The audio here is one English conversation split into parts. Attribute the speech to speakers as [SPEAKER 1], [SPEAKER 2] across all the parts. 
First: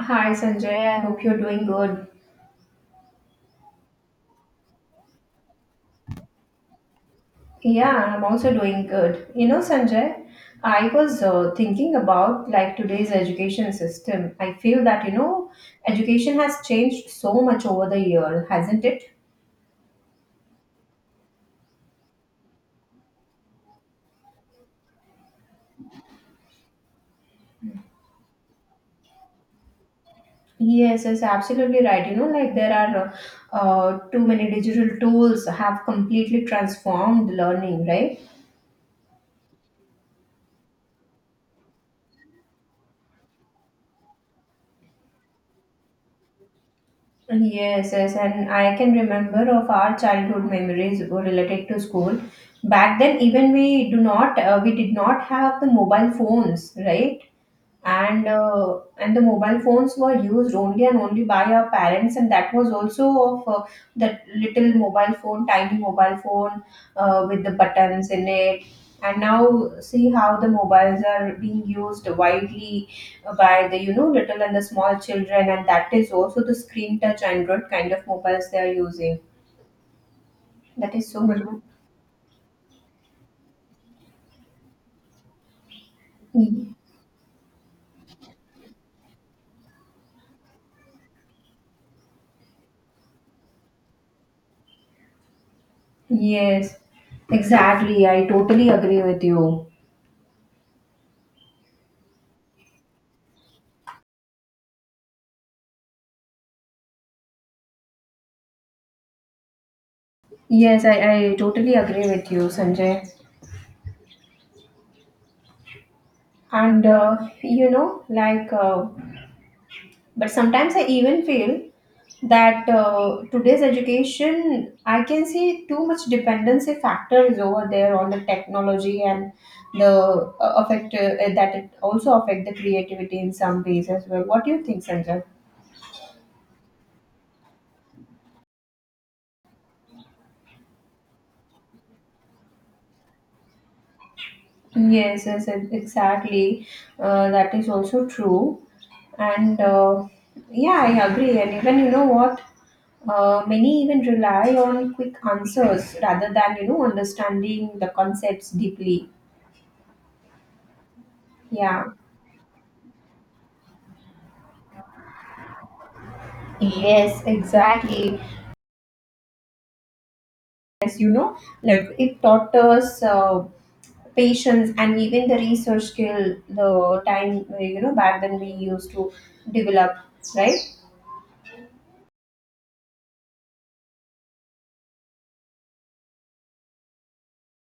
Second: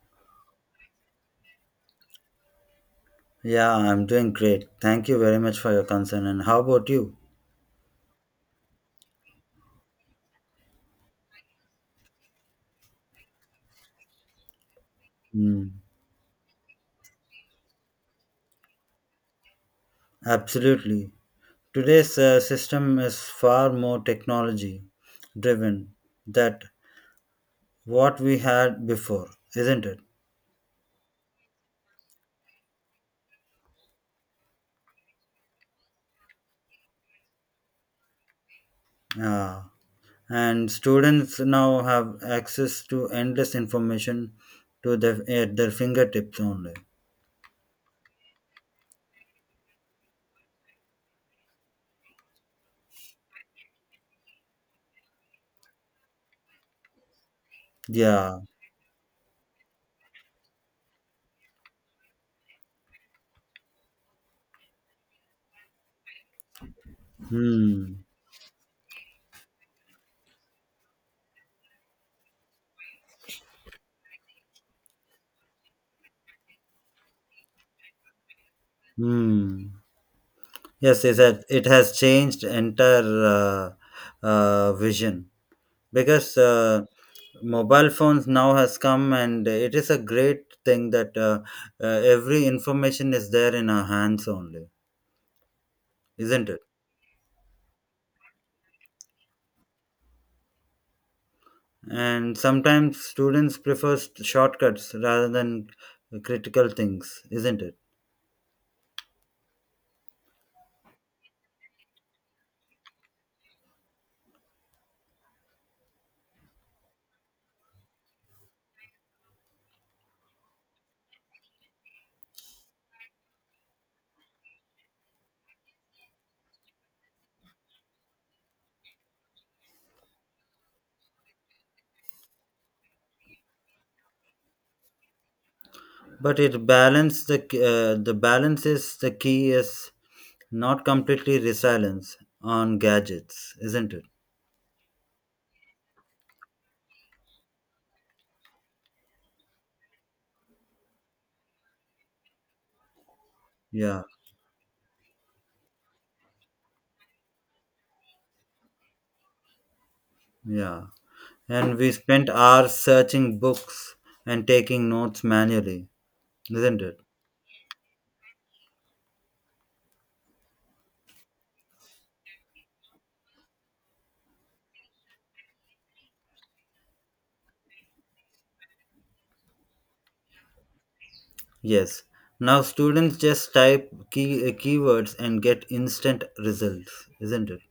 [SPEAKER 1] Hi Sanjay, I hope you're doing good.
[SPEAKER 2] Yeah, I'm doing great. Thank you very much for your concern. And how about you?
[SPEAKER 1] Yeah, I'm also doing good. You know, Sanjay, I was thinking about like today's education system. I feel that, you know,
[SPEAKER 2] Hmm.
[SPEAKER 1] education has changed so much over the year, hasn't it?
[SPEAKER 2] Absolutely. Today's system is far more technology driven than what we had before, isn't it?
[SPEAKER 1] Yes, yes, absolutely right. You know, like there are too many digital tools have completely transformed learning, right?
[SPEAKER 2] Yeah. And students now have access to endless information to their, at their fingertips only.
[SPEAKER 1] Yes, yes, and I can remember of our childhood memories related to school. Back then, even we do not, we did not have the mobile phones, right? and
[SPEAKER 2] Yeah.
[SPEAKER 1] uh, and the mobile phones were used only and only by our parents and that was also of that little mobile phone tiny mobile phone with the
[SPEAKER 2] Hmm.
[SPEAKER 1] buttons in it, and now see how the mobiles are being used widely by the you know little and the small children, and that is also the screen touch android kind of mobiles they are using.
[SPEAKER 2] Hmm.
[SPEAKER 1] That
[SPEAKER 2] Yes,
[SPEAKER 1] is
[SPEAKER 2] it
[SPEAKER 1] so much.
[SPEAKER 2] has, it has changed entire vision because mobile phones now has come, and it is a great thing that every information is there in our hands only, isn't it?
[SPEAKER 1] Yes, exactly, I totally agree with you.
[SPEAKER 2] And sometimes students prefer shortcuts rather than critical things, isn't it?
[SPEAKER 1] Yes, I totally agree with you, Sanjay. And you know, like, but sometimes I even feel that today's education, I can see too much dependency factor is over there on the technology, and the affect that it also affect the creativity in some ways as well. What do you think, Sanjay?
[SPEAKER 2] But it balance the balance is the key is not completely resilience on gadgets, isn't it?
[SPEAKER 1] Yes, yes, exactly. That is also true. And yeah, I agree. And even you know what, many even
[SPEAKER 2] Yeah,
[SPEAKER 1] rely on quick answers rather than you know understanding the concepts deeply.
[SPEAKER 2] yeah, and
[SPEAKER 1] Yeah.
[SPEAKER 2] we spent hours searching books and taking notes manually, isn't it?
[SPEAKER 1] Yes, exactly. As you know, like it taught us patience and even the research skill. The time you know back then we used to develop, right?
[SPEAKER 2] Yes. Now students just type key keywords and get instant results, isn't it?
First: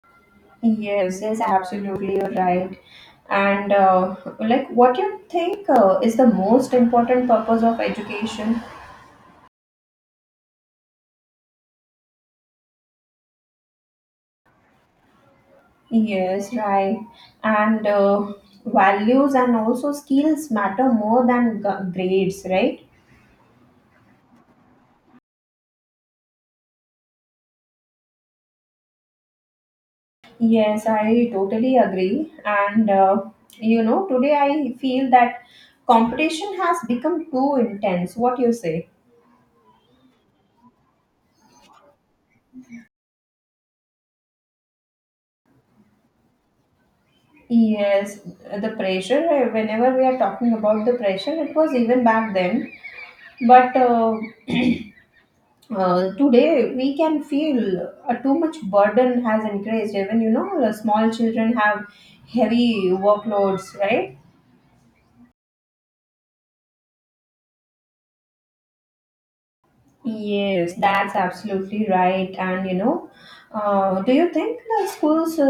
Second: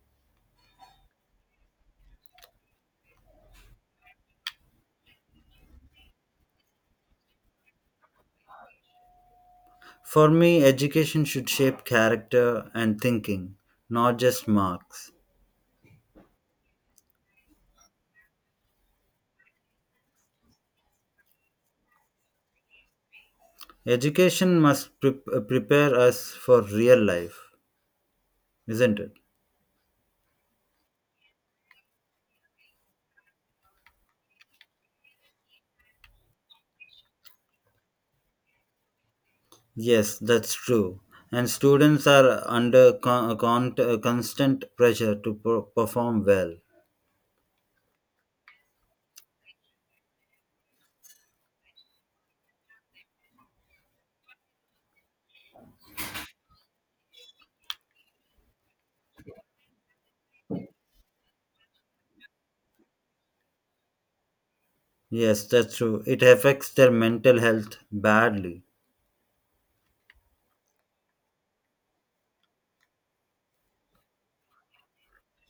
[SPEAKER 1] Yes, yes, absolutely, you're right. And like, what you think is the most important purpose of education?
[SPEAKER 2] For me, education should shape character and thinking, not just marks.
[SPEAKER 1] Yes, right. And values and also skills matter more than grades, right?
[SPEAKER 2] Education must prepare us for real life, isn't it?
[SPEAKER 1] Yes, I totally agree. And you know, today I feel that competition has become too intense. What you say?
[SPEAKER 2] Yes, that's true. And students are under constant pressure to perform well.
[SPEAKER 1] Yes, the pressure, whenever we are talking about the pressure, it was even back then. But today we can feel too much burden has increased. Even you know, the small children have heavy workloads, right?
[SPEAKER 2] Yes, that's true. It affects their mental health badly.
[SPEAKER 1] Yes, that's absolutely right. And you know, do you think the schools uh,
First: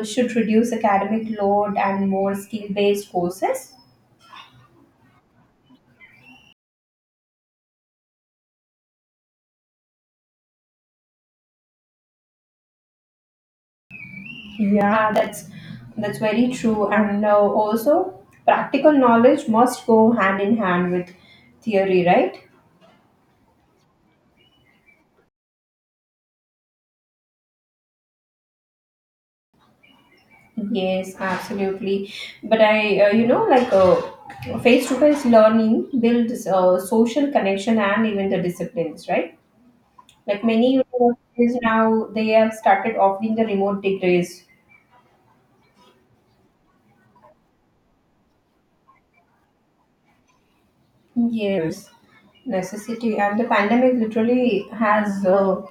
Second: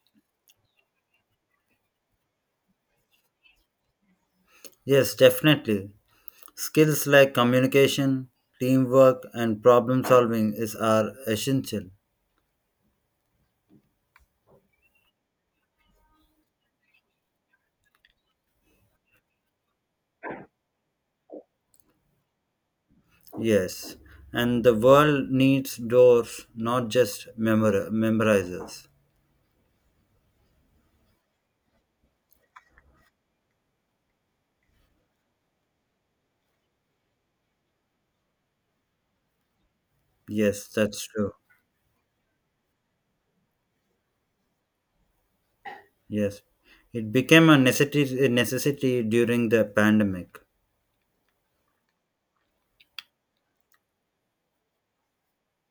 [SPEAKER 1] uh, should reduce academic load and more skill-based courses?
[SPEAKER 2] Yes, definitely. Skills like communication, teamwork, and problem solving is are essential.
[SPEAKER 1] Yeah, that's very true. And also, practical knowledge must go hand in hand with theory, right?
[SPEAKER 2] Yes, and the world needs doors, not just memorizers.
[SPEAKER 1] Yes, absolutely. But you know, like face-to-face learning builds social connection and even the disciplines, right? Like
[SPEAKER 2] Yes,
[SPEAKER 1] many
[SPEAKER 2] that's true.
[SPEAKER 1] universities now, they have started offering the remote degrees.
[SPEAKER 2] Yes, it became a necessity during the pandemic.
[SPEAKER 1] Yes, necessity. And the pandemic literally has,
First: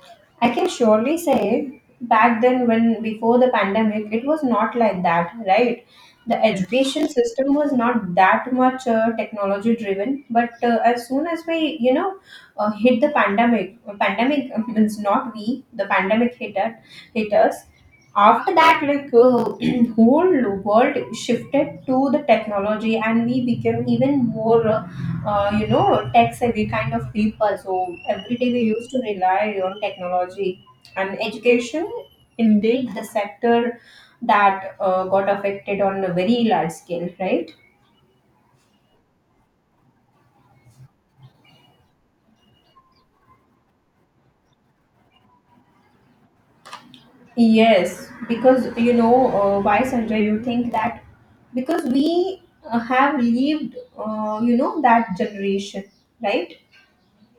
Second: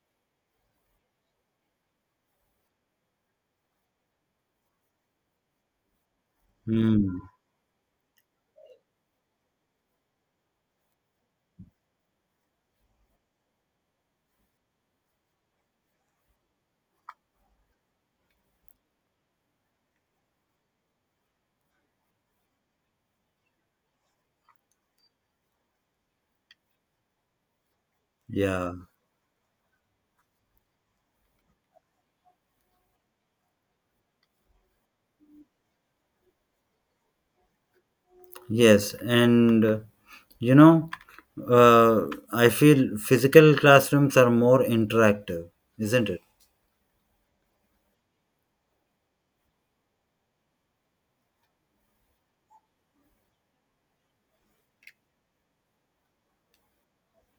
[SPEAKER 1] I can surely say, back then, when before the pandemic, it was not like that, right? The education
[SPEAKER 2] Hmm.
[SPEAKER 1] system was not that much technology driven, but as soon as we, you know, hit the pandemic, means not we, the pandemic hit, hit us. After that, like whole world shifted to the technology, and we became even more you know, tech savvy kind of people. So every day we
[SPEAKER 2] Yeah.
[SPEAKER 1] used to rely on technology and education. Indeed, the sector that got affected on a very large scale, right?
[SPEAKER 2] Yes, and you know, uh, I feel physical classrooms are more interactive, isn't it?
[SPEAKER 1] Yes, because you know why, Sanjay? You think that because we have lived, you know, that generation, right?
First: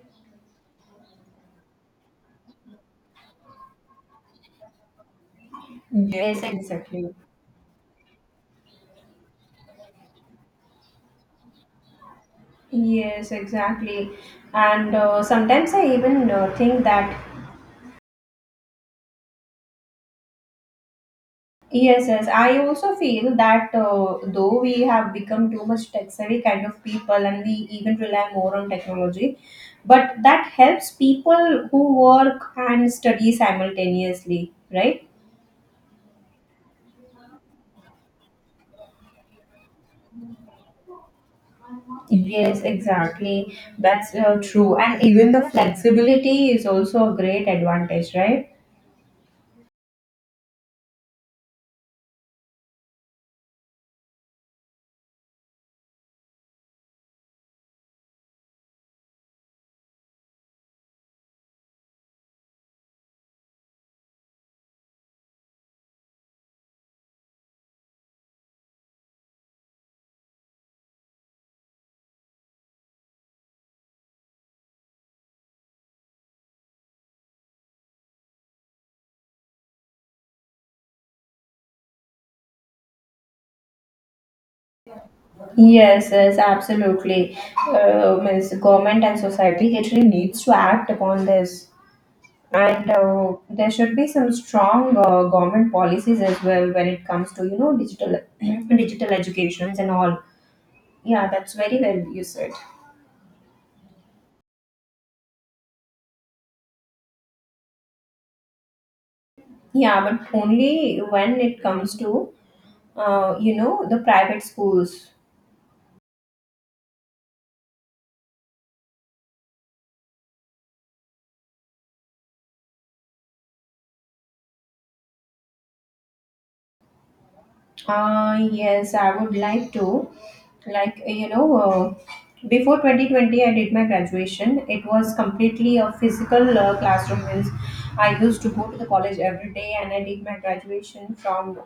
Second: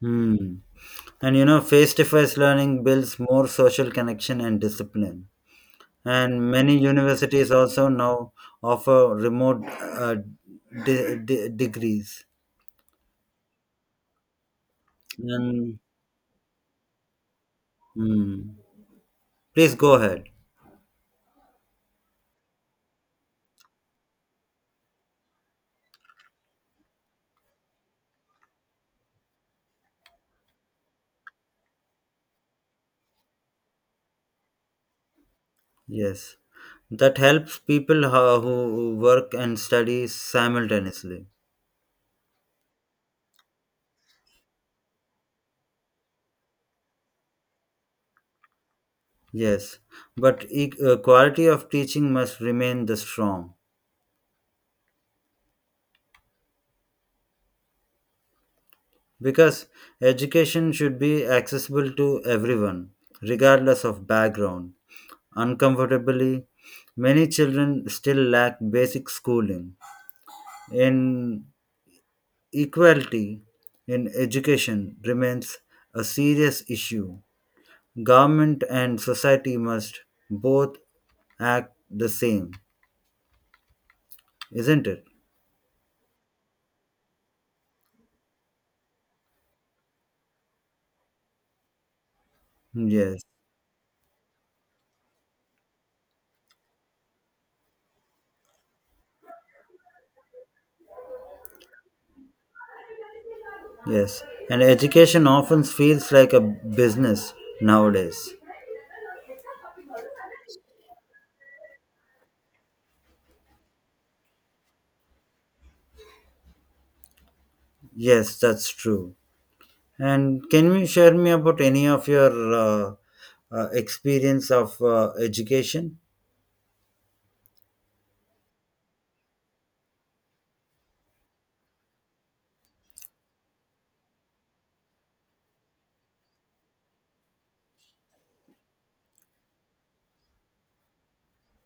[SPEAKER 2] Hmm. And you know, face to face learning builds more social connection and discipline.
[SPEAKER 1] Yes,
[SPEAKER 2] And many
[SPEAKER 1] exactly.
[SPEAKER 2] universities also now offer remote degrees.
[SPEAKER 1] Yes, exactly. And sometimes
[SPEAKER 2] And
[SPEAKER 1] I even think that.
[SPEAKER 2] mm, please go ahead.
[SPEAKER 1] Yes, yes. I also feel that though we have become too much tech savvy kind of people and we even rely more on technology, but that helps people who work and study simultaneously, right?
[SPEAKER 2] Yes, that helps people who work and study simultaneously.
[SPEAKER 1] Yes, exactly. That's true. And even the flexibility is also a great advantage, right?
[SPEAKER 2] Yes, but quality of teaching must remain the strong because education should be accessible to everyone, regardless of background. Uncomfortably, many children still lack basic schooling. Inequality in education remains a serious issue. Government and society must both act the same, isn't it?
[SPEAKER 1] Yes, yes, absolutely. Means government and society actually needs to act upon this. And
[SPEAKER 2] Yes,
[SPEAKER 1] there should be some strong government policies as well when it comes to you know digital digital educations and all. Yeah, that's very well you said.
[SPEAKER 2] yes. And education often feels like a business nowadays.
[SPEAKER 1] Yeah, but only when it comes to you know the private schools.
[SPEAKER 2] Yes, that's true. And can you share me about any of your experience of education?
[SPEAKER 1] Yes, I would like to. Like, you know, before 2020, I did my graduation. It was completely a physical classroom. Means I used to go to the college every day and I did my graduation from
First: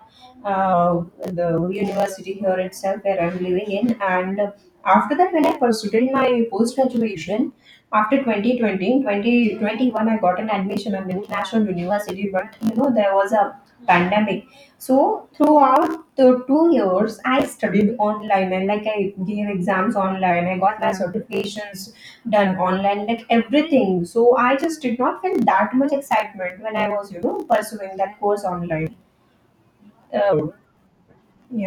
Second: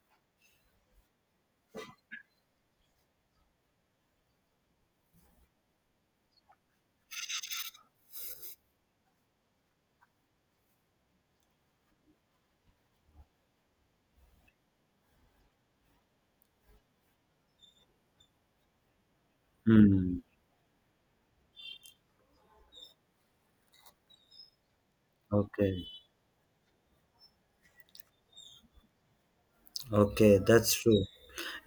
[SPEAKER 1] the university here itself where I'm living in. And after that, when I pursued my post graduation, after 2020-2021, I got an admission at an international university. But, you know, there was a pandemic, so throughout the 2 years, I studied online and like I gave exams
[SPEAKER 2] Hmm.
[SPEAKER 1] online. I got my certifications done online, like everything. So I just did not feel that
[SPEAKER 2] Okay.
[SPEAKER 1] much excitement when I was, you know, pursuing that course online.
[SPEAKER 2] Okay,
[SPEAKER 1] Uh,
[SPEAKER 2] that's true.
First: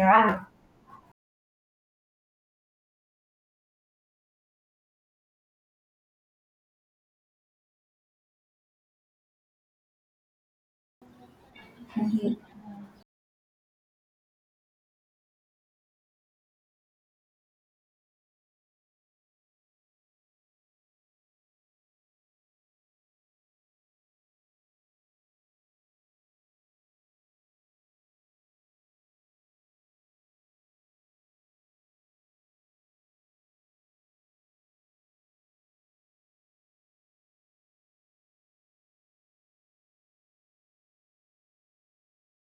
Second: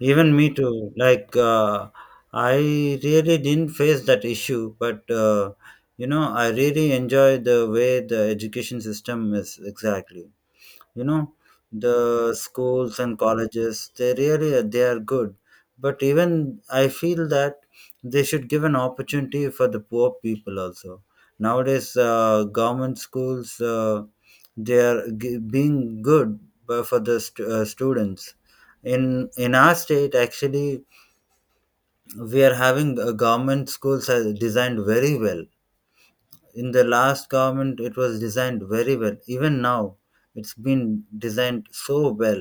[SPEAKER 2] Even me too. Like, I really didn't face that issue, but you know, I really enjoy the way the education system is exactly. You know, the schools and colleges, they are good, but even I feel that they should give an opportunity for the poor people also. Nowadays, government schools. They are being good for the students in our state. Actually, we are having government schools are designed very well. In the last government it was designed very well, even now it's been designed so well.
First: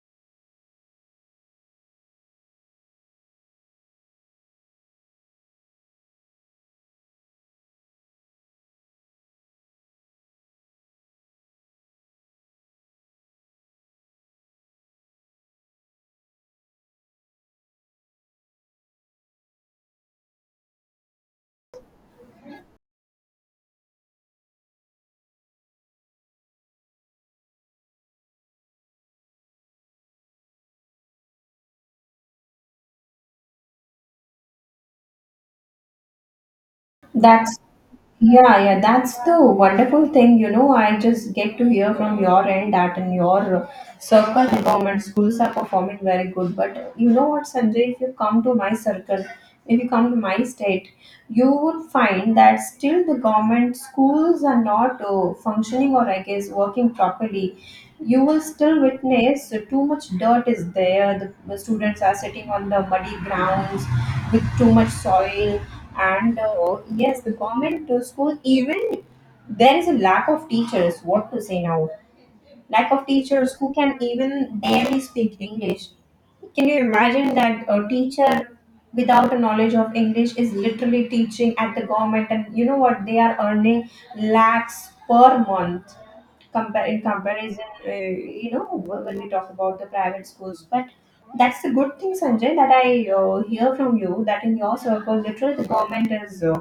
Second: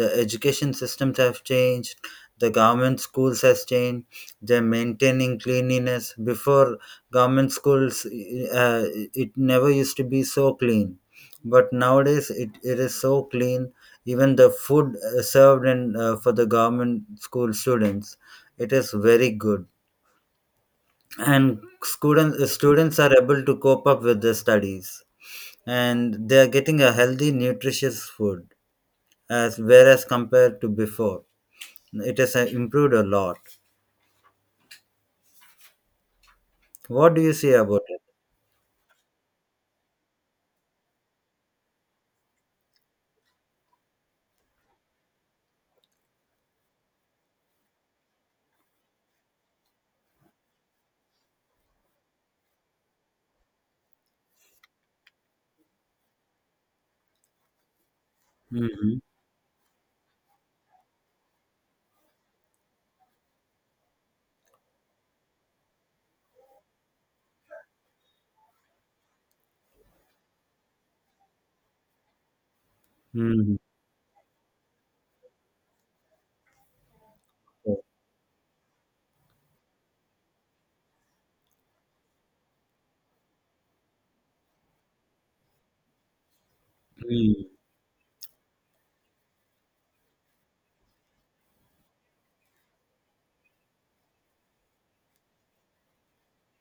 [SPEAKER 2] The education systems have changed, the government schools has changed. They're maintaining cleanliness. Before, government schools, uh, it never used to be so clean, but nowadays it is so clean. Even the food served in for the government school students, it is very good. And students are able to cope up with their studies, and they are getting a healthy nutritious food. As whereas compared to before, it has improved a lot. What do you see
[SPEAKER 1] That's
[SPEAKER 2] about it?
[SPEAKER 1] yeah, yeah, that's the wonderful thing, you know. I just get to hear from your end that in your circle, government schools are performing very good. But you know what, Sanjay, if you come to my circle, if you come to my state, you would find that still the government schools are not functioning or, I guess, working properly. You will still
[SPEAKER 2] Mm-hmm.
[SPEAKER 1] witness too much dirt is there. The students are sitting on the muddy grounds with too much soil, and oh, yes, the government school even, there is a lack of teachers, what to say now, lack of teachers who can even barely speak English. Can you imagine that a teacher without a knowledge of English is literally teaching at the government, and you know what? They are earning lakhs per month compare in
[SPEAKER 2] Mm-hmm.
[SPEAKER 1] comparison, you know, when we talk about the private schools. But that's the good thing, Sanjay, that I hear from you that in your circle, literally the government is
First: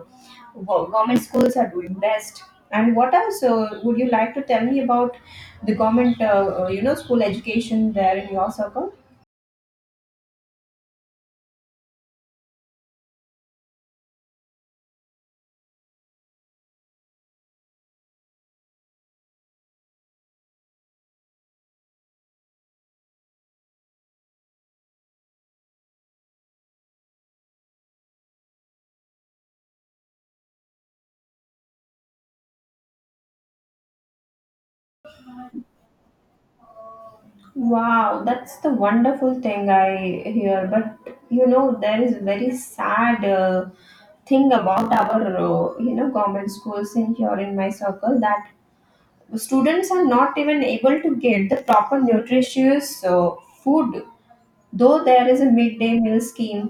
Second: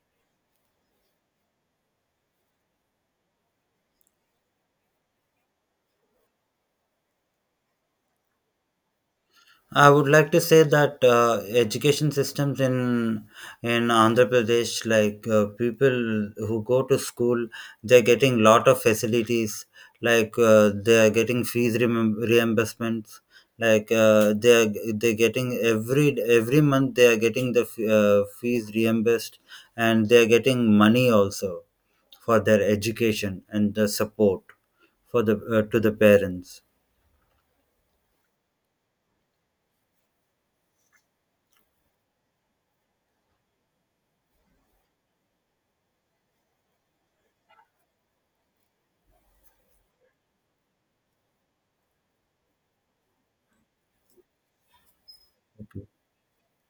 [SPEAKER 1] wow, government schools are doing best. And what else would you like to tell me about the government, you know, school education there in your circle?
[SPEAKER 2] I would like to say that education systems in Andhra Pradesh, like people who go to school, they're getting lot of facilities. Like they're getting fees reimbursements. Like they're getting every month they are getting the fees reimbursed, and they're getting money also for their education, and the support for the to the parents.
[SPEAKER 1] Wow, that's the wonderful thing I hear. But you know, there is a very sad thing about our you know government schools in here in my circle, that students are not even able to get the proper nutritious food, though there is a
[SPEAKER 2] Okay.
[SPEAKER 1] midday meal scheme,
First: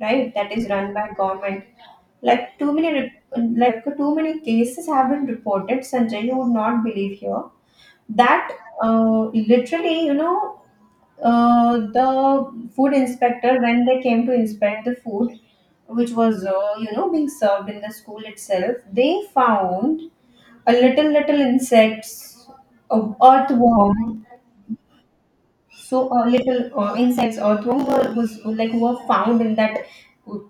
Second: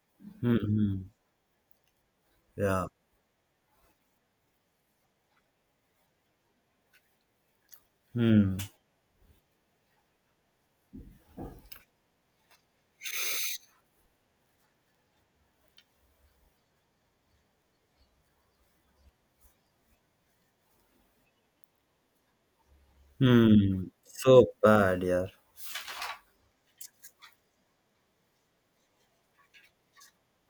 [SPEAKER 1] right, that is run by
[SPEAKER 2] Hmm.
[SPEAKER 1] government. like too
[SPEAKER 2] Yeah.
[SPEAKER 1] many rep- like too many cases have been reported, Sanjay, you would not believe here that
[SPEAKER 2] Hmm.
[SPEAKER 1] uh, literally you know the food inspector when they came to inspect the food, which was you know being served in the school itself, they found a little little insects, a
[SPEAKER 2] Hmm.
[SPEAKER 1] earthworm.
[SPEAKER 2] So bad, yeah.
[SPEAKER 1] So little insects or throw were, was like were found in that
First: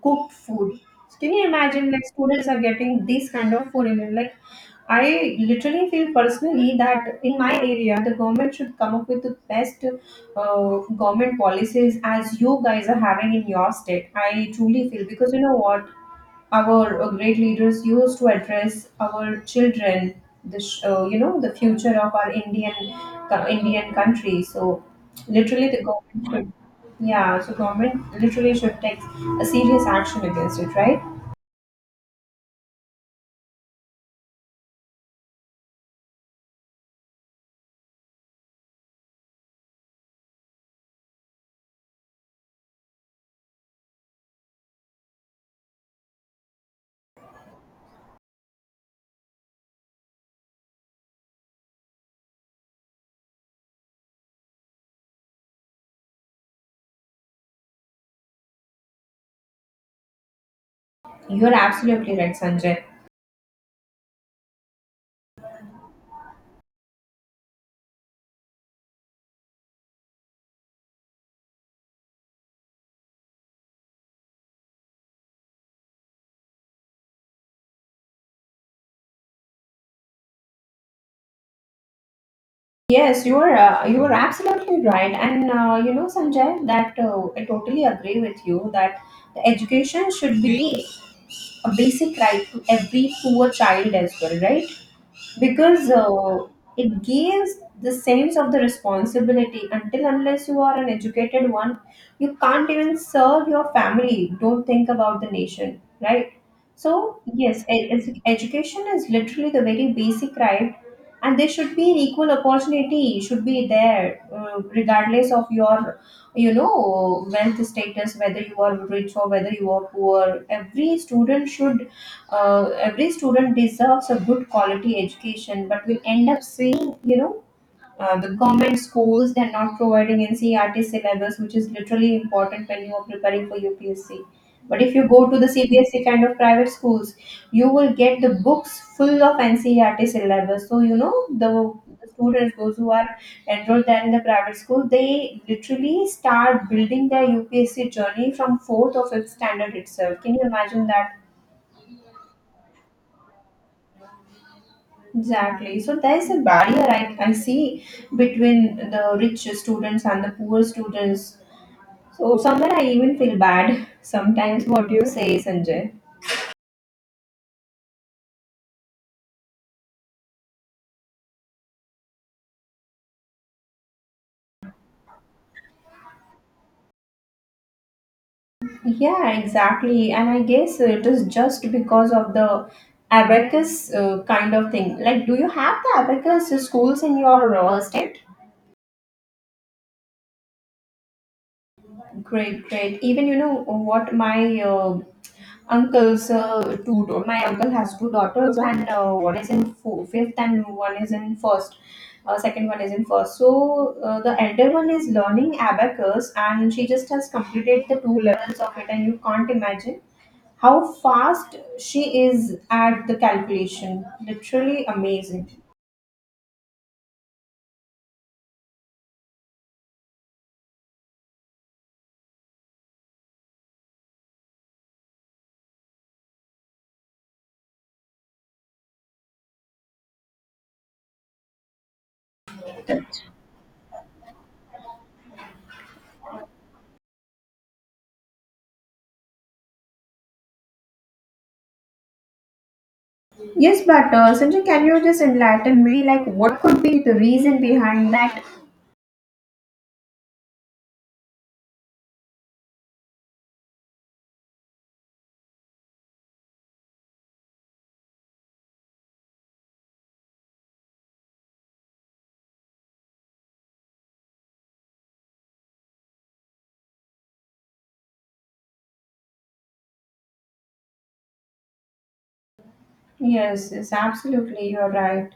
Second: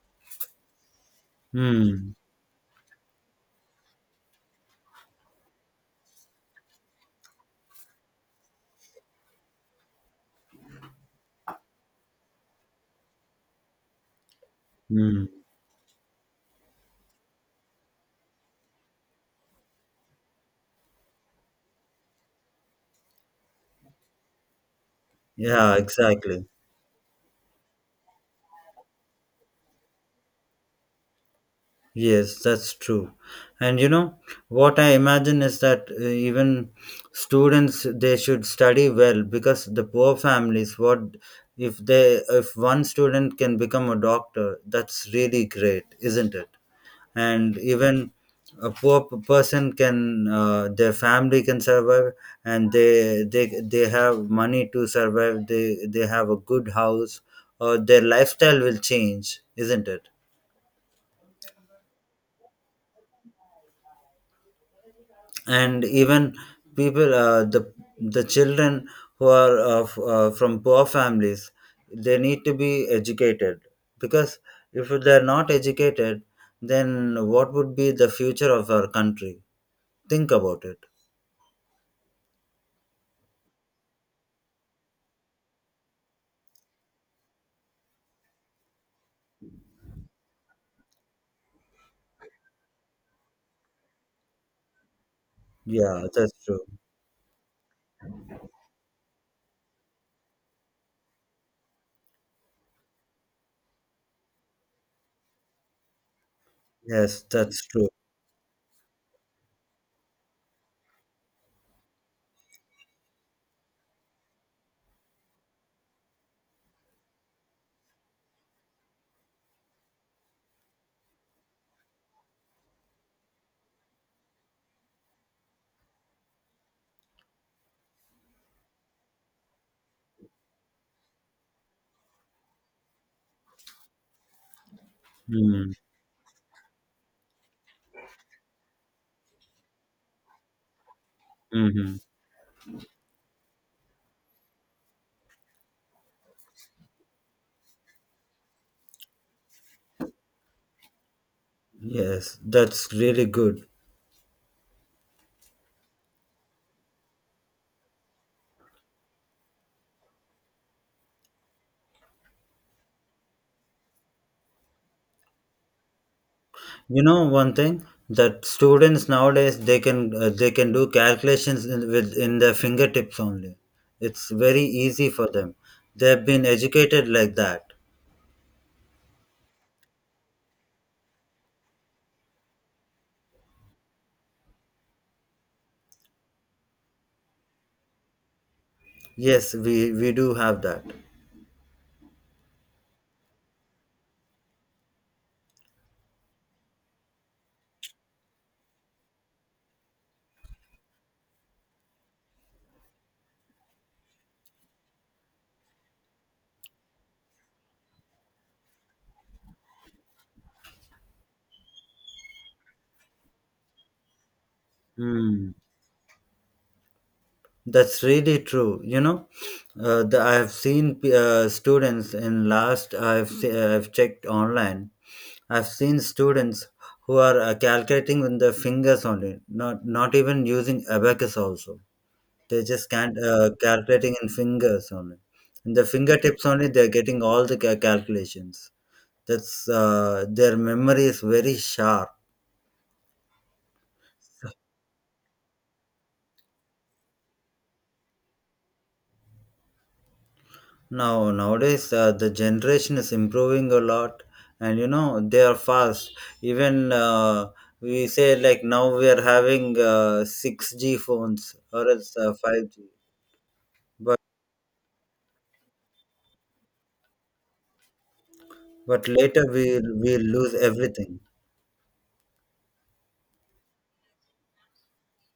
[SPEAKER 1] cooked food. So can you imagine like
[SPEAKER 2] Hmm.
[SPEAKER 1] students are getting this kind of food? And like I literally feel personally that in my area the government should come up with the best government policies as you guys are having in your state. I truly feel,
[SPEAKER 2] Hmm.
[SPEAKER 1] because you know what, our great leaders used to address our children, the you know the future of our Indian Indian country. So literally
[SPEAKER 2] Yeah,
[SPEAKER 1] the government
[SPEAKER 2] exactly.
[SPEAKER 1] should, yeah, so government literally should take a serious action against it, right?
[SPEAKER 2] Yes, that's true. And you know, what I imagine is that even students they should study well, because the poor families what if they if one student can become a doctor, that's really great, isn't it? And even a poor person can their family can survive, and they have money to survive, they have a good house, or their lifestyle will change, isn't it?
[SPEAKER 1] You're absolutely right, Sanjay.
[SPEAKER 2] And even people, the children who are from poor families, they need to be educated, because if they're not educated, then what would be the future of our country? Think about it.
[SPEAKER 1] Yes, you are absolutely right, and you know, Sanjay, that I totally agree with you that the education should be a basic right to every poor child as well, right? Because
[SPEAKER 2] Yeah, that's true.
[SPEAKER 1] it gives the sense of the responsibility. Until unless you are an educated one, you can't even serve your family, don't think about the nation, right? So
[SPEAKER 2] Yes,
[SPEAKER 1] yes,
[SPEAKER 2] that's true.
[SPEAKER 1] education is literally the very basic right. And there should be an equal opportunity should be there, regardless of your you know wealth status, whether you are rich or whether you are poor, every student should, every student deserves a good quality education, but we end up seeing, you know, the government schools they're not providing NCERT syllabus, which is literally important when you are preparing for UPSC. But if you go to the
[SPEAKER 2] Mm.
[SPEAKER 1] CBSE kind of private schools, you will get the books full of NCERT syllabus. So you know the,
[SPEAKER 2] Hmm.
[SPEAKER 1] students, those who are enrolled there in the private school, they literally start building their UPSC journey from fourth or fifth standard itself. Can you imagine that?
[SPEAKER 2] Yes, that's really good.
[SPEAKER 1] Exactly. So there is a barrier I see between the rich students and the poor students. So somewhere I even feel bad sometimes, what do you say, Sanjay.
[SPEAKER 2] You know one thing that students nowadays they can do calculations in, with in their fingertips only. It's very easy for them. They have been educated like that.
[SPEAKER 1] Yeah, exactly. And I guess it is just because of the abacus kind of thing. Like, do you have the abacus schools in your state?
[SPEAKER 2] Yes, we do have that.
[SPEAKER 1] Great, great. Even you know what, my uncle's two. My uncle has two daughters, and one is in fifth, and one is in first. Second one is in first. So the elder one is learning abacus, and she just has completed the two levels of it. And you can't imagine how fast she is at the calculation. Literally amazing.
[SPEAKER 2] Mm. That's really true. You know, I have seen students in last. I've checked online. I've seen students who are calculating with their fingers only, not even using abacus. Also, they just can't calculating in fingers only. In the fingertips only, they're getting all the calculations. That's their memory is very sharp.
[SPEAKER 1] Yes, but Sanjay, can you just enlighten me, like, what could be the reason behind that?
[SPEAKER 2] Nowadays the generation is improving a lot, and you know they are fast. Even we say like now we are having 6G phones or else 5G, but but later we will we'll lose everything.
[SPEAKER 1] Yes, yes, absolutely, you're right.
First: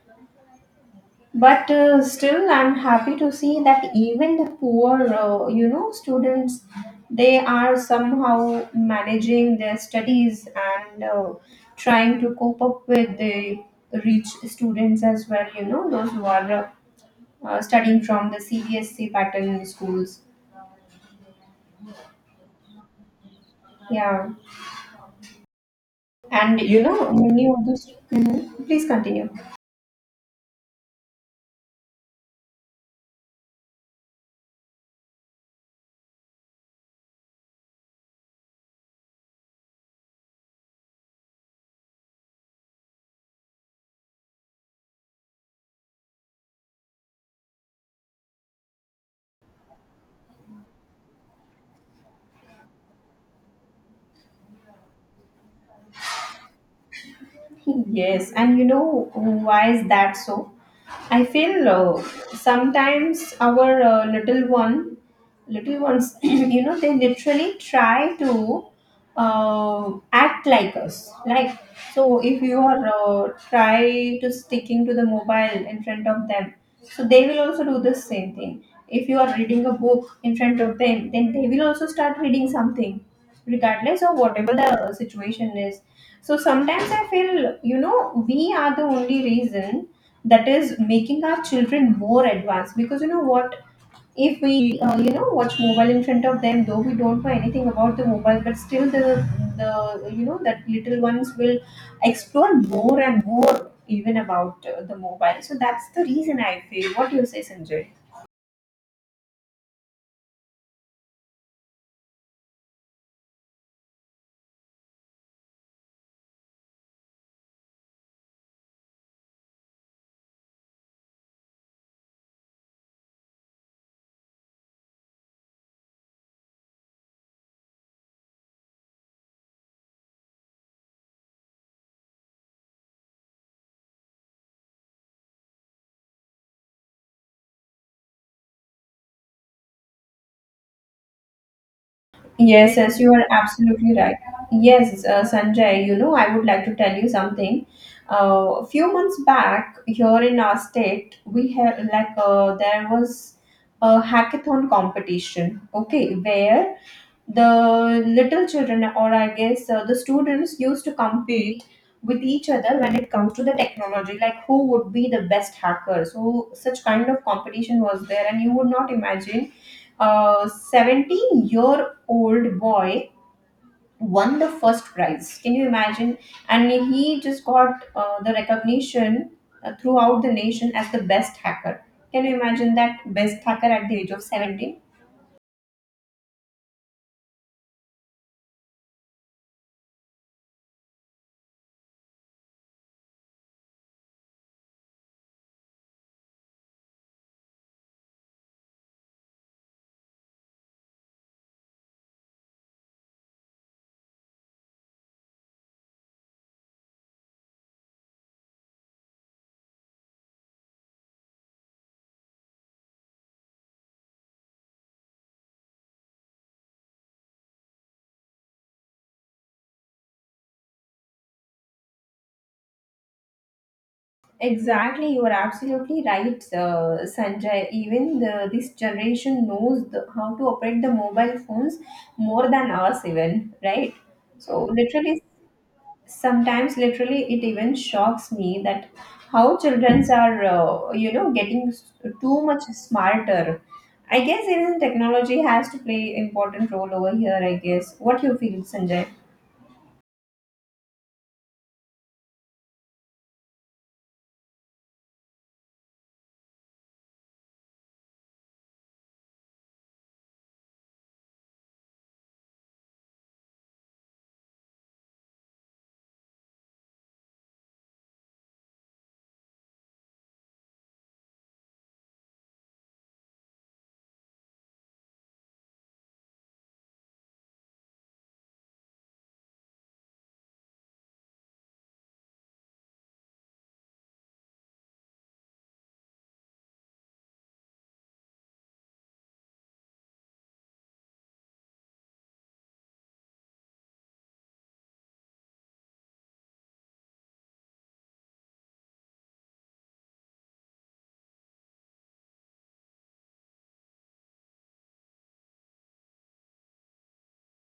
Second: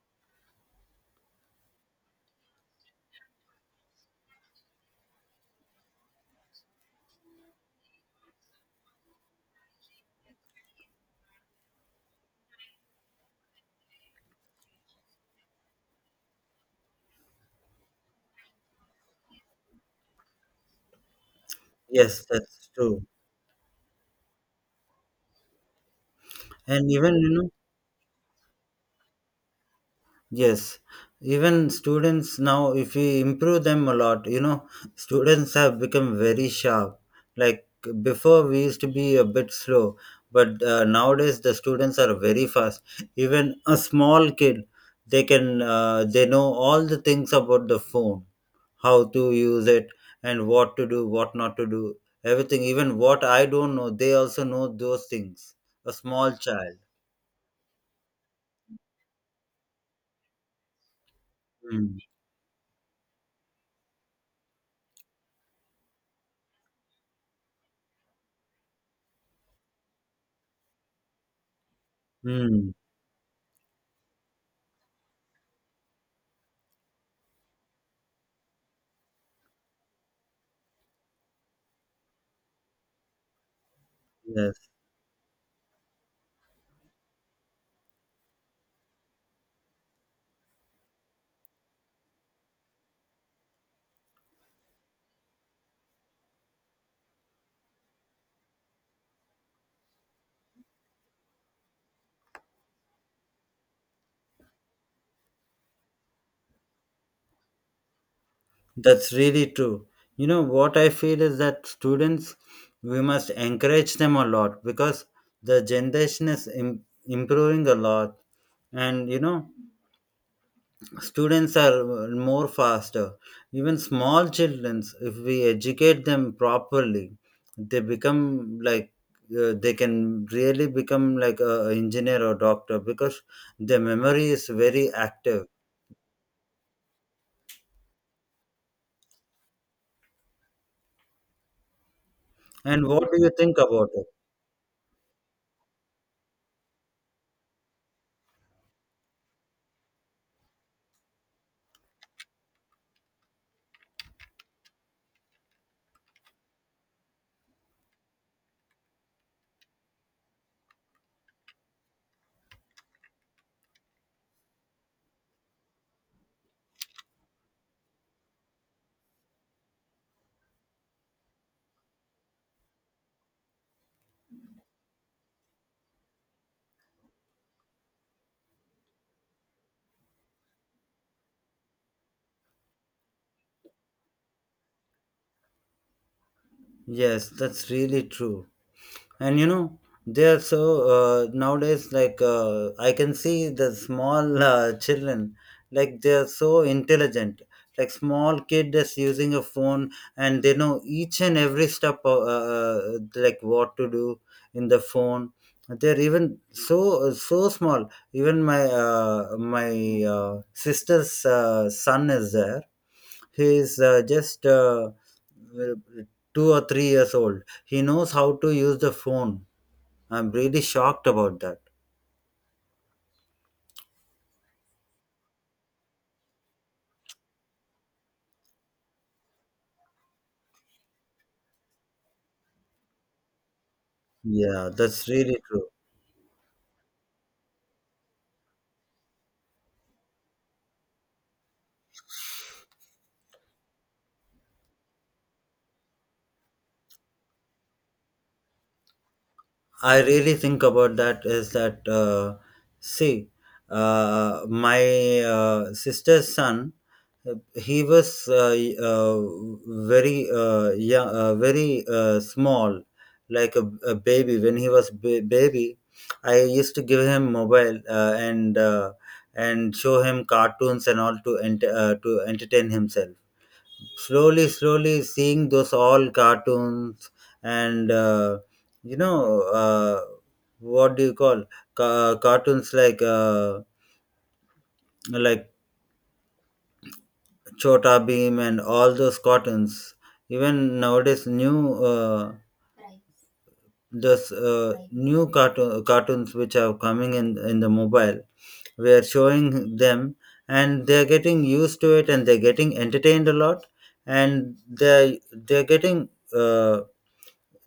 [SPEAKER 1] But still, I'm happy to see that even the poor, students, they are somehow managing their studies and trying to cope up with the rich students as well, those who are studying from the CBSC pattern schools.
[SPEAKER 2] Yes, that's true.
[SPEAKER 1] Yeah. And,
[SPEAKER 2] And even you
[SPEAKER 1] many
[SPEAKER 2] know,
[SPEAKER 1] of those. Mhm. Please continue.
[SPEAKER 2] yes, even students now, if we improve them a lot, you know, students have become very sharp. Like before, we used to be a bit slow, but nowadays the students are very fast. Even a small kid, they know all the things about the phone, how to use it, and what to do, what not to do, everything. Even what I don't know, they also know those things. A small child.
[SPEAKER 1] Yes, and you know why is that so? I feel
[SPEAKER 2] Mm.
[SPEAKER 1] sometimes our little ones you know they literally try to act like us, like, so if you
[SPEAKER 2] Mm.
[SPEAKER 1] are try to sticking to the mobile in front of them, so they will also do the same thing. If you are reading a book in front of them, then they will also start reading something, regardless of whatever
[SPEAKER 2] Yes,
[SPEAKER 1] the situation is. So sometimes I feel, you know, we are the only reason that is making our children more advanced, because you know what, if we you know watch mobile in front of them, though we don't know anything about the mobile, but still the you know that little ones will explore more and more, even about the mobile. So that's the reason, I feel. What do you say, Sanjay?
[SPEAKER 2] that's really true. You know, what I feel is that students, we must encourage them a lot, because the generation is improving a lot. And, you know, students are more faster. Even small children, if we educate them properly, they become like they can really become like a engineer or doctor, because their memory is very active.
[SPEAKER 1] Yes,
[SPEAKER 2] And
[SPEAKER 1] yes,
[SPEAKER 2] what
[SPEAKER 1] you
[SPEAKER 2] do
[SPEAKER 1] are
[SPEAKER 2] you think about
[SPEAKER 1] absolutely
[SPEAKER 2] it?
[SPEAKER 1] right. Yes, Sanjay, you know, I would like to tell you something. A few months back, here in our state, we had, like, there was a hackathon competition, okay, where the little children, or I guess the students, used to compete with each other when it comes to the technology, like, who would be the best hacker. So such kind of competition was there, and you would not imagine a 17-year-old boy won the first prize. Can you imagine? And he just got the recognition throughout the nation as the best hacker. Can you imagine? That best hacker at the age of 17.
[SPEAKER 2] Yes, that's really true. And you know, they are so nowadays, like I can see the small children, like they are so intelligent. Like small kid is using a phone and they know each and every step like what to do in the phone. They're even so so small. Even my uh, sister's son is there. He is just 2 or 3 years old. He knows how to use the phone. I'm really shocked about that.
[SPEAKER 1] Exactly, you are absolutely right, Sanjay. Even this generation knows how to operate the mobile phones more than us, even, right. So
[SPEAKER 2] Yeah, that's
[SPEAKER 1] literally,
[SPEAKER 2] really true.
[SPEAKER 1] sometimes literally it even shocks me that how childrens are, getting too much smarter. I guess even technology has to play important role over here, I guess. What you feel, Sanjay?
[SPEAKER 2] I really think about that is that, see, my sister's son, he was very young, very small, like a baby. When he was baby, I used to give him mobile and and show him cartoons and all to to entertain himself. Slowly slowly seeing those all cartoons, and you know uh, what do you call, cartoons like like chota beam and all those cartoons. Even nowadays new those new cartoons which are coming in the mobile, we are showing them, and they're getting used to it, and they're getting entertained a lot. And they're getting uh,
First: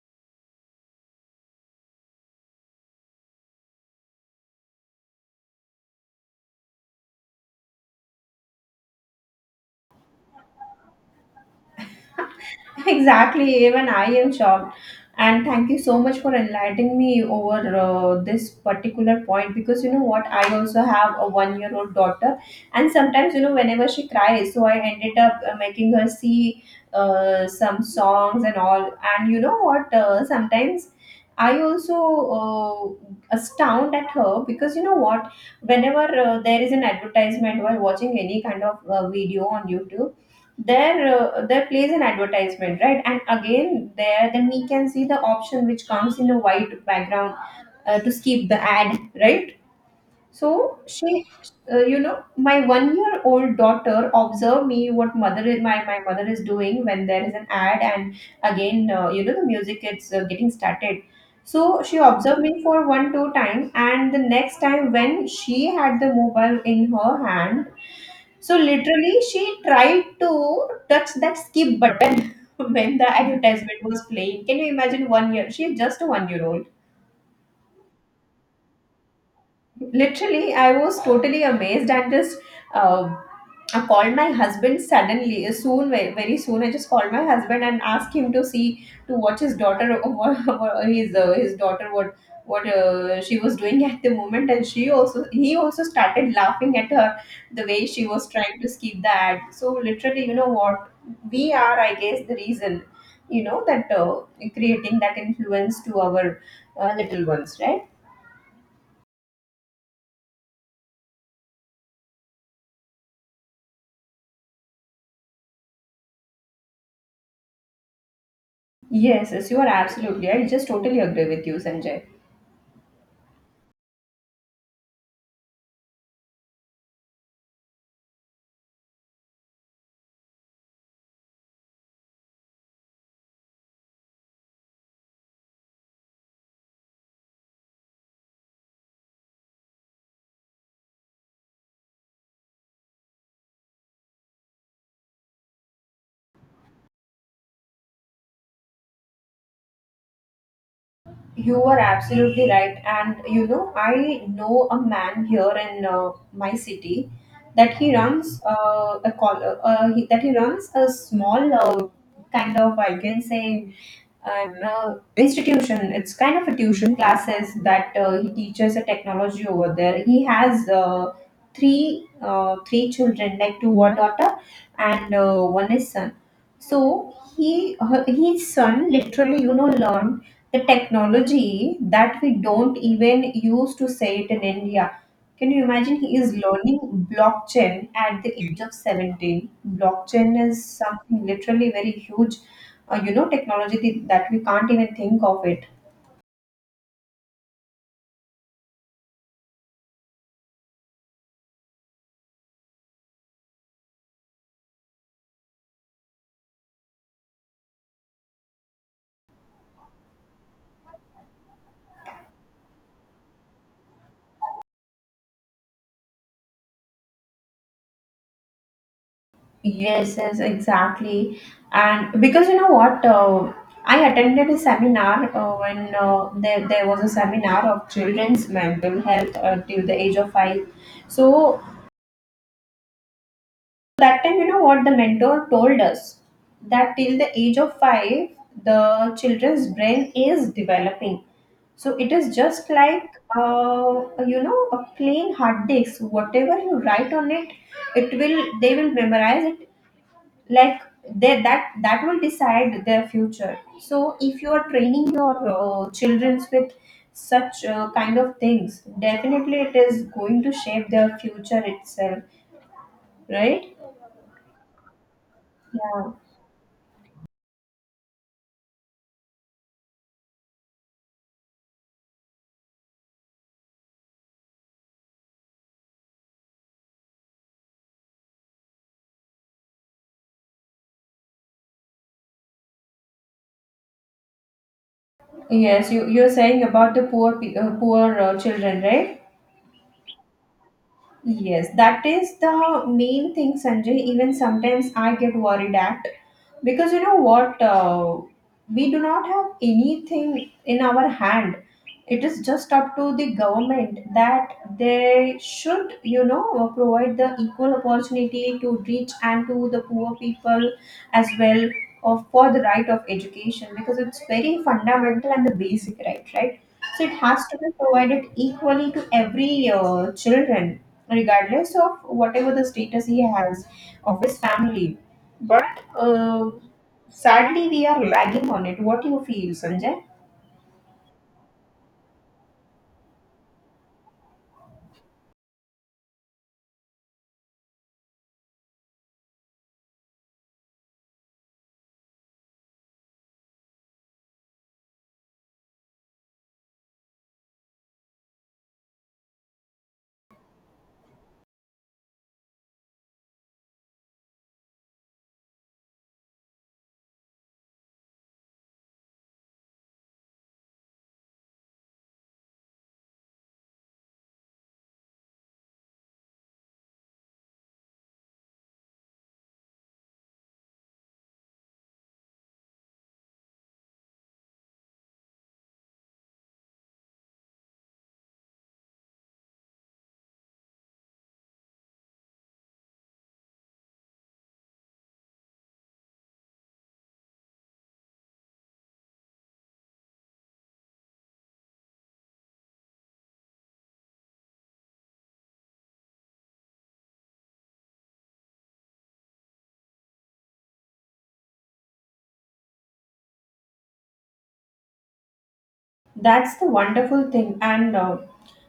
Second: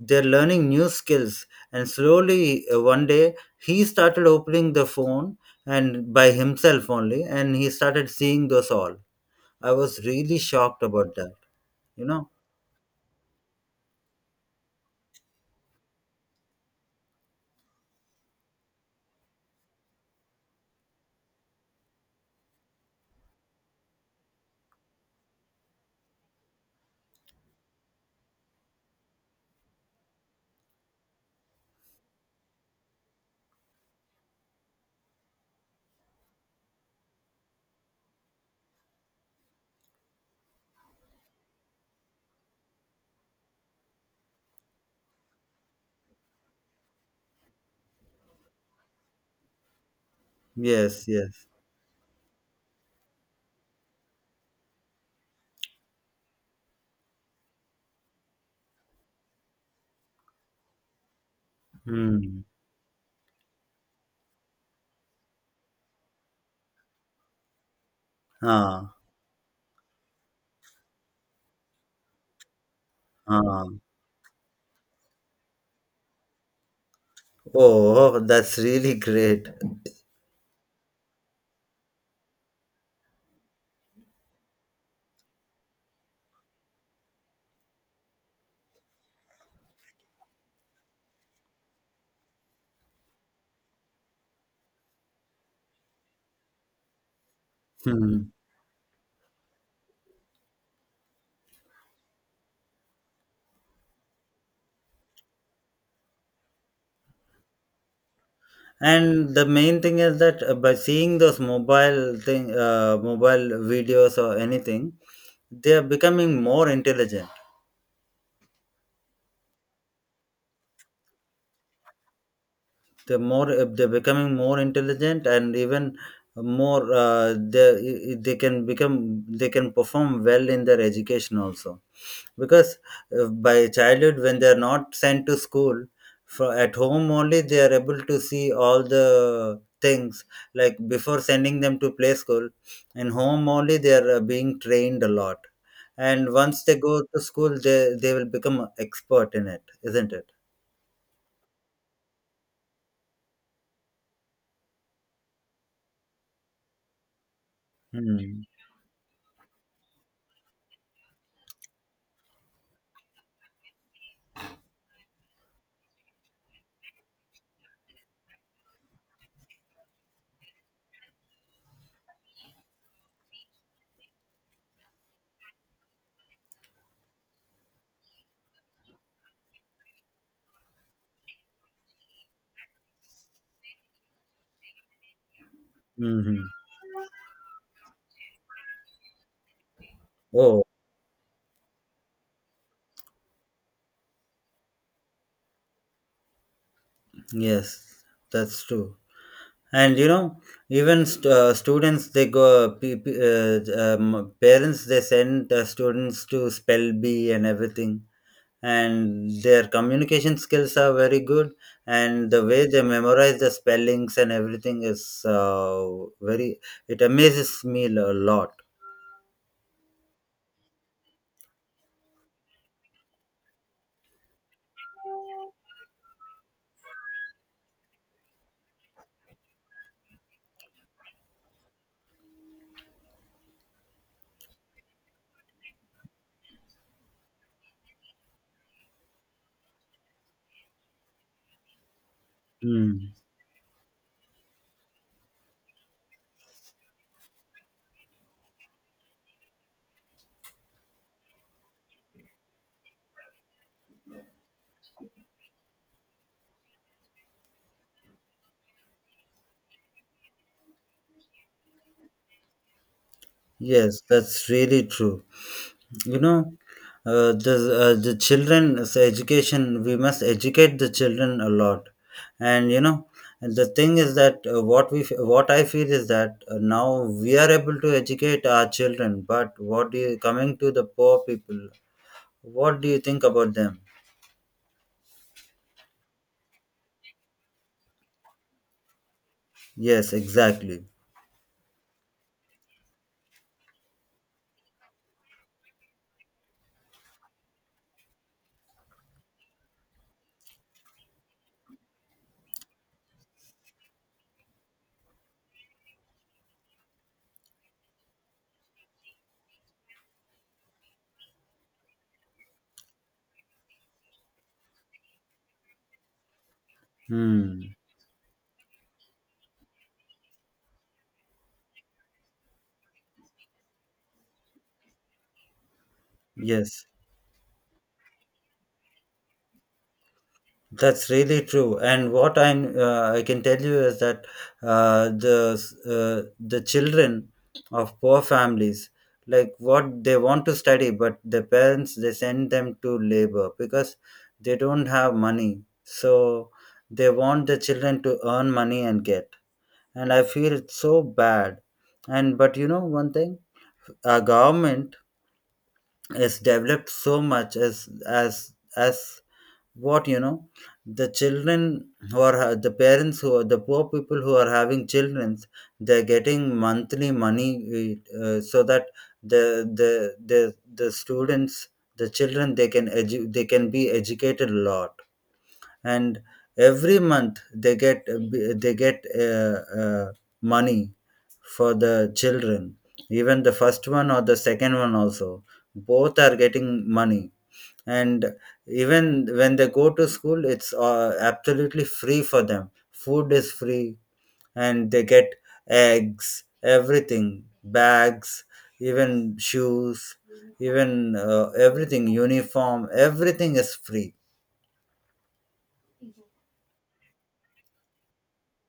[SPEAKER 2] they're learning new skills. And slowly, one day, he started opening the phone and by himself only, and he started seeing those all. I was really shocked about that, you know?
[SPEAKER 1] Exactly, even I am shocked. And thank you so much for enlightening me over this particular point, because you know what, I also have a one year old daughter, and sometimes, whenever she cries, so I ended up making her see some songs and all. And you know what, sometimes I also astound at her, because you know what, whenever there is an advertisement while watching any kind of video on YouTube, there plays an advertisement, right, and again there then we can see the option which comes in a white background to skip the ad, right. so
[SPEAKER 2] Yes,
[SPEAKER 1] she
[SPEAKER 2] yes.
[SPEAKER 1] uh, you know my one year old daughter observe me what mother is, my mother is doing when there is an ad, and again, the music is getting started, so she observed
[SPEAKER 2] Hmm.
[SPEAKER 1] me for one two time, and the next time when she had the mobile in her hand, so
[SPEAKER 2] Ah,
[SPEAKER 1] literally, she tried to touch that skip button when the
[SPEAKER 2] ah.
[SPEAKER 1] advertisement was playing. Can you imagine one year? She's just a one year old.
[SPEAKER 2] Oh, that's really great.
[SPEAKER 1] Literally, I was totally amazed, and just uh, I called my husband suddenly, soon, very soon. I just called my husband and asked him to see, to watch his daughter, his daughter, what she was doing at the moment, and she also he also started laughing at her, the way she was
[SPEAKER 2] Hmm.
[SPEAKER 1] trying to skip the ad. So literally, you know what, we are, I guess, the reason, you know, that creating that influence to our little ones, right?
[SPEAKER 2] And the main thing is that by seeing those mobile thing, mobile videos or anything, they are becoming more intelligent.
[SPEAKER 1] Yes, yes, you are absolutely right. I just totally agree with you, Sanjay.
[SPEAKER 2] The more they're becoming more intelligent, and even more they can become, they can perform well in their education also, because by childhood when they're not sent to school, for at home only they are able to see all the things. Like before sending them to play school, in home only they are being trained a lot, and once they go to school they will become expert in it, isn't it?
[SPEAKER 1] You are absolutely right. And you know, I know a man here in my city that he runs
[SPEAKER 2] Hmm.
[SPEAKER 1] a call, he, that he runs a small kind of I can say an institution. It's kind of a tuition classes that he teaches a technology over there. He has three children, like two one daughter and one is son. So his son literally, you know, learned the technology that we don't even use to say it in India. Can you imagine? He is
[SPEAKER 2] Hmm.
[SPEAKER 1] learning blockchain at the age of 17. Blockchain
[SPEAKER 2] Oh,
[SPEAKER 1] is something literally very huge you know, technology that we can't even think of it.
[SPEAKER 2] yes, that's true. And you know, even students, they go, parents, they send the students to spell bee and everything. And their communication skills are very good. And the way they memorize the spellings and everything is very, it amazes me a lot.
[SPEAKER 1] Yes, yes, exactly. And because you know what, I attended a seminar when there was a seminar of children's mental health till the age of five. So that time, you know what the mentor told us, that till the age of five, the children's brain is developing. So it is just like
[SPEAKER 2] Mm.
[SPEAKER 1] uh, you know, a plain hard disk. Whatever you write on it, it will they will memorize it, like, they that that will decide their future. So if you are training your children with such kind of things, definitely it is going to shape their future itself, right?
[SPEAKER 2] Yes, that's really true.
[SPEAKER 1] Yeah.
[SPEAKER 2] You know, uh, the the children's education, we must educate the children a lot. And you know, and the thing is that what I feel is that now we are able to educate our children, but what do you coming to the poor people, what do you think about them?
[SPEAKER 1] Yes, you're saying about the poor children, right?
[SPEAKER 2] Yes, exactly.
[SPEAKER 1] Yes, that is the main thing, Sanjay. Even sometimes I get worried at, because you know what, we do not have anything in our hand. It is just up to the government that they should, you know, provide the equal opportunity to rich and to the poor people as well, of for the right of education, because it's very fundamental and the basic right, right? So it has to be
[SPEAKER 2] Hmm.
[SPEAKER 1] provided equally to every children, regardless of whatever the status he has of his family. But uh,
[SPEAKER 2] Yes.
[SPEAKER 1] sadly, we are lagging on it. What do you feel, Sanjay?
[SPEAKER 2] That's really true. And what I'm I can tell you is that uh, the the children of poor families, like what they want to study, but the parents they send them to labor because they don't have money. So they want the children to earn money and get. And I feel so bad. And but you know one thing, our government has developed so much, as what you know the children who are the parents who are the poor people who are having children, they're getting monthly money so that the students, the children, they can they can be educated a lot. And every month they get they get uh, uh, money for the children. Even the first one or the second one also, both are getting money. And even when they go to school, it's absolutely free for them. Food is free, and they get eggs, everything, bags, even shoes, even everything, uniform, everything is free.
[SPEAKER 1] That's the wonderful thing, and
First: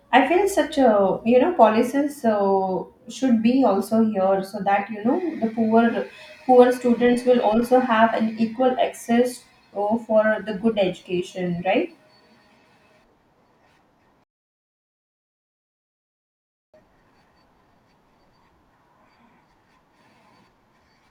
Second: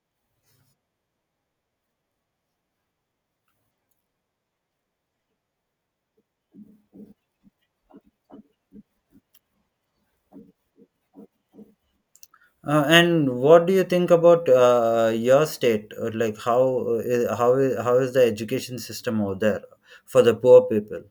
[SPEAKER 1] I feel such a, you know, policies should be also here, so that you know the poor students will also have an equal access for the good education, right?
[SPEAKER 2] And what do you think about your state? Like how how is the education system over there for the poor people?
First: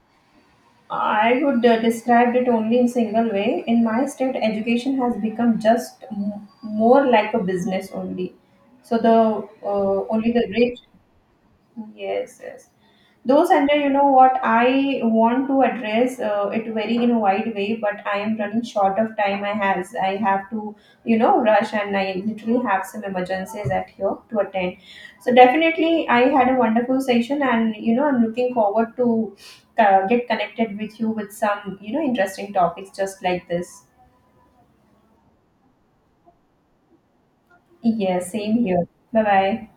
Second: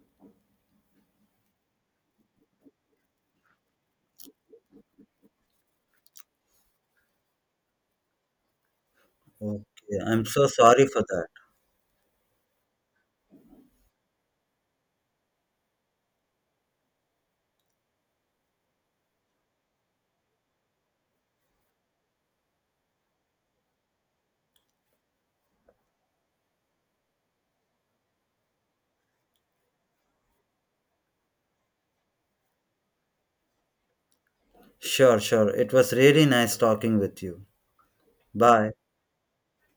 [SPEAKER 1] I would describe it only in single way. In my state, education has become just more like a business only. So the
[SPEAKER 2] Okay, I'm
[SPEAKER 1] only
[SPEAKER 2] so
[SPEAKER 1] the rich.
[SPEAKER 2] sorry for that.
[SPEAKER 1] Yes, yes. Though Sanjay, you know what, I want to address it very in a wide way, but I am running short of time. I have to, you know, rush, and I literally have some emergencies at here to attend. So definitely, I had a wonderful session, and you know I'm looking forward to get connected with you with some, you know, interesting topics just like this.
[SPEAKER 2] Sure, sure. It was really nice talking with you.
[SPEAKER 1] Yes, same
[SPEAKER 2] Bye.
[SPEAKER 1] here. Bye bye.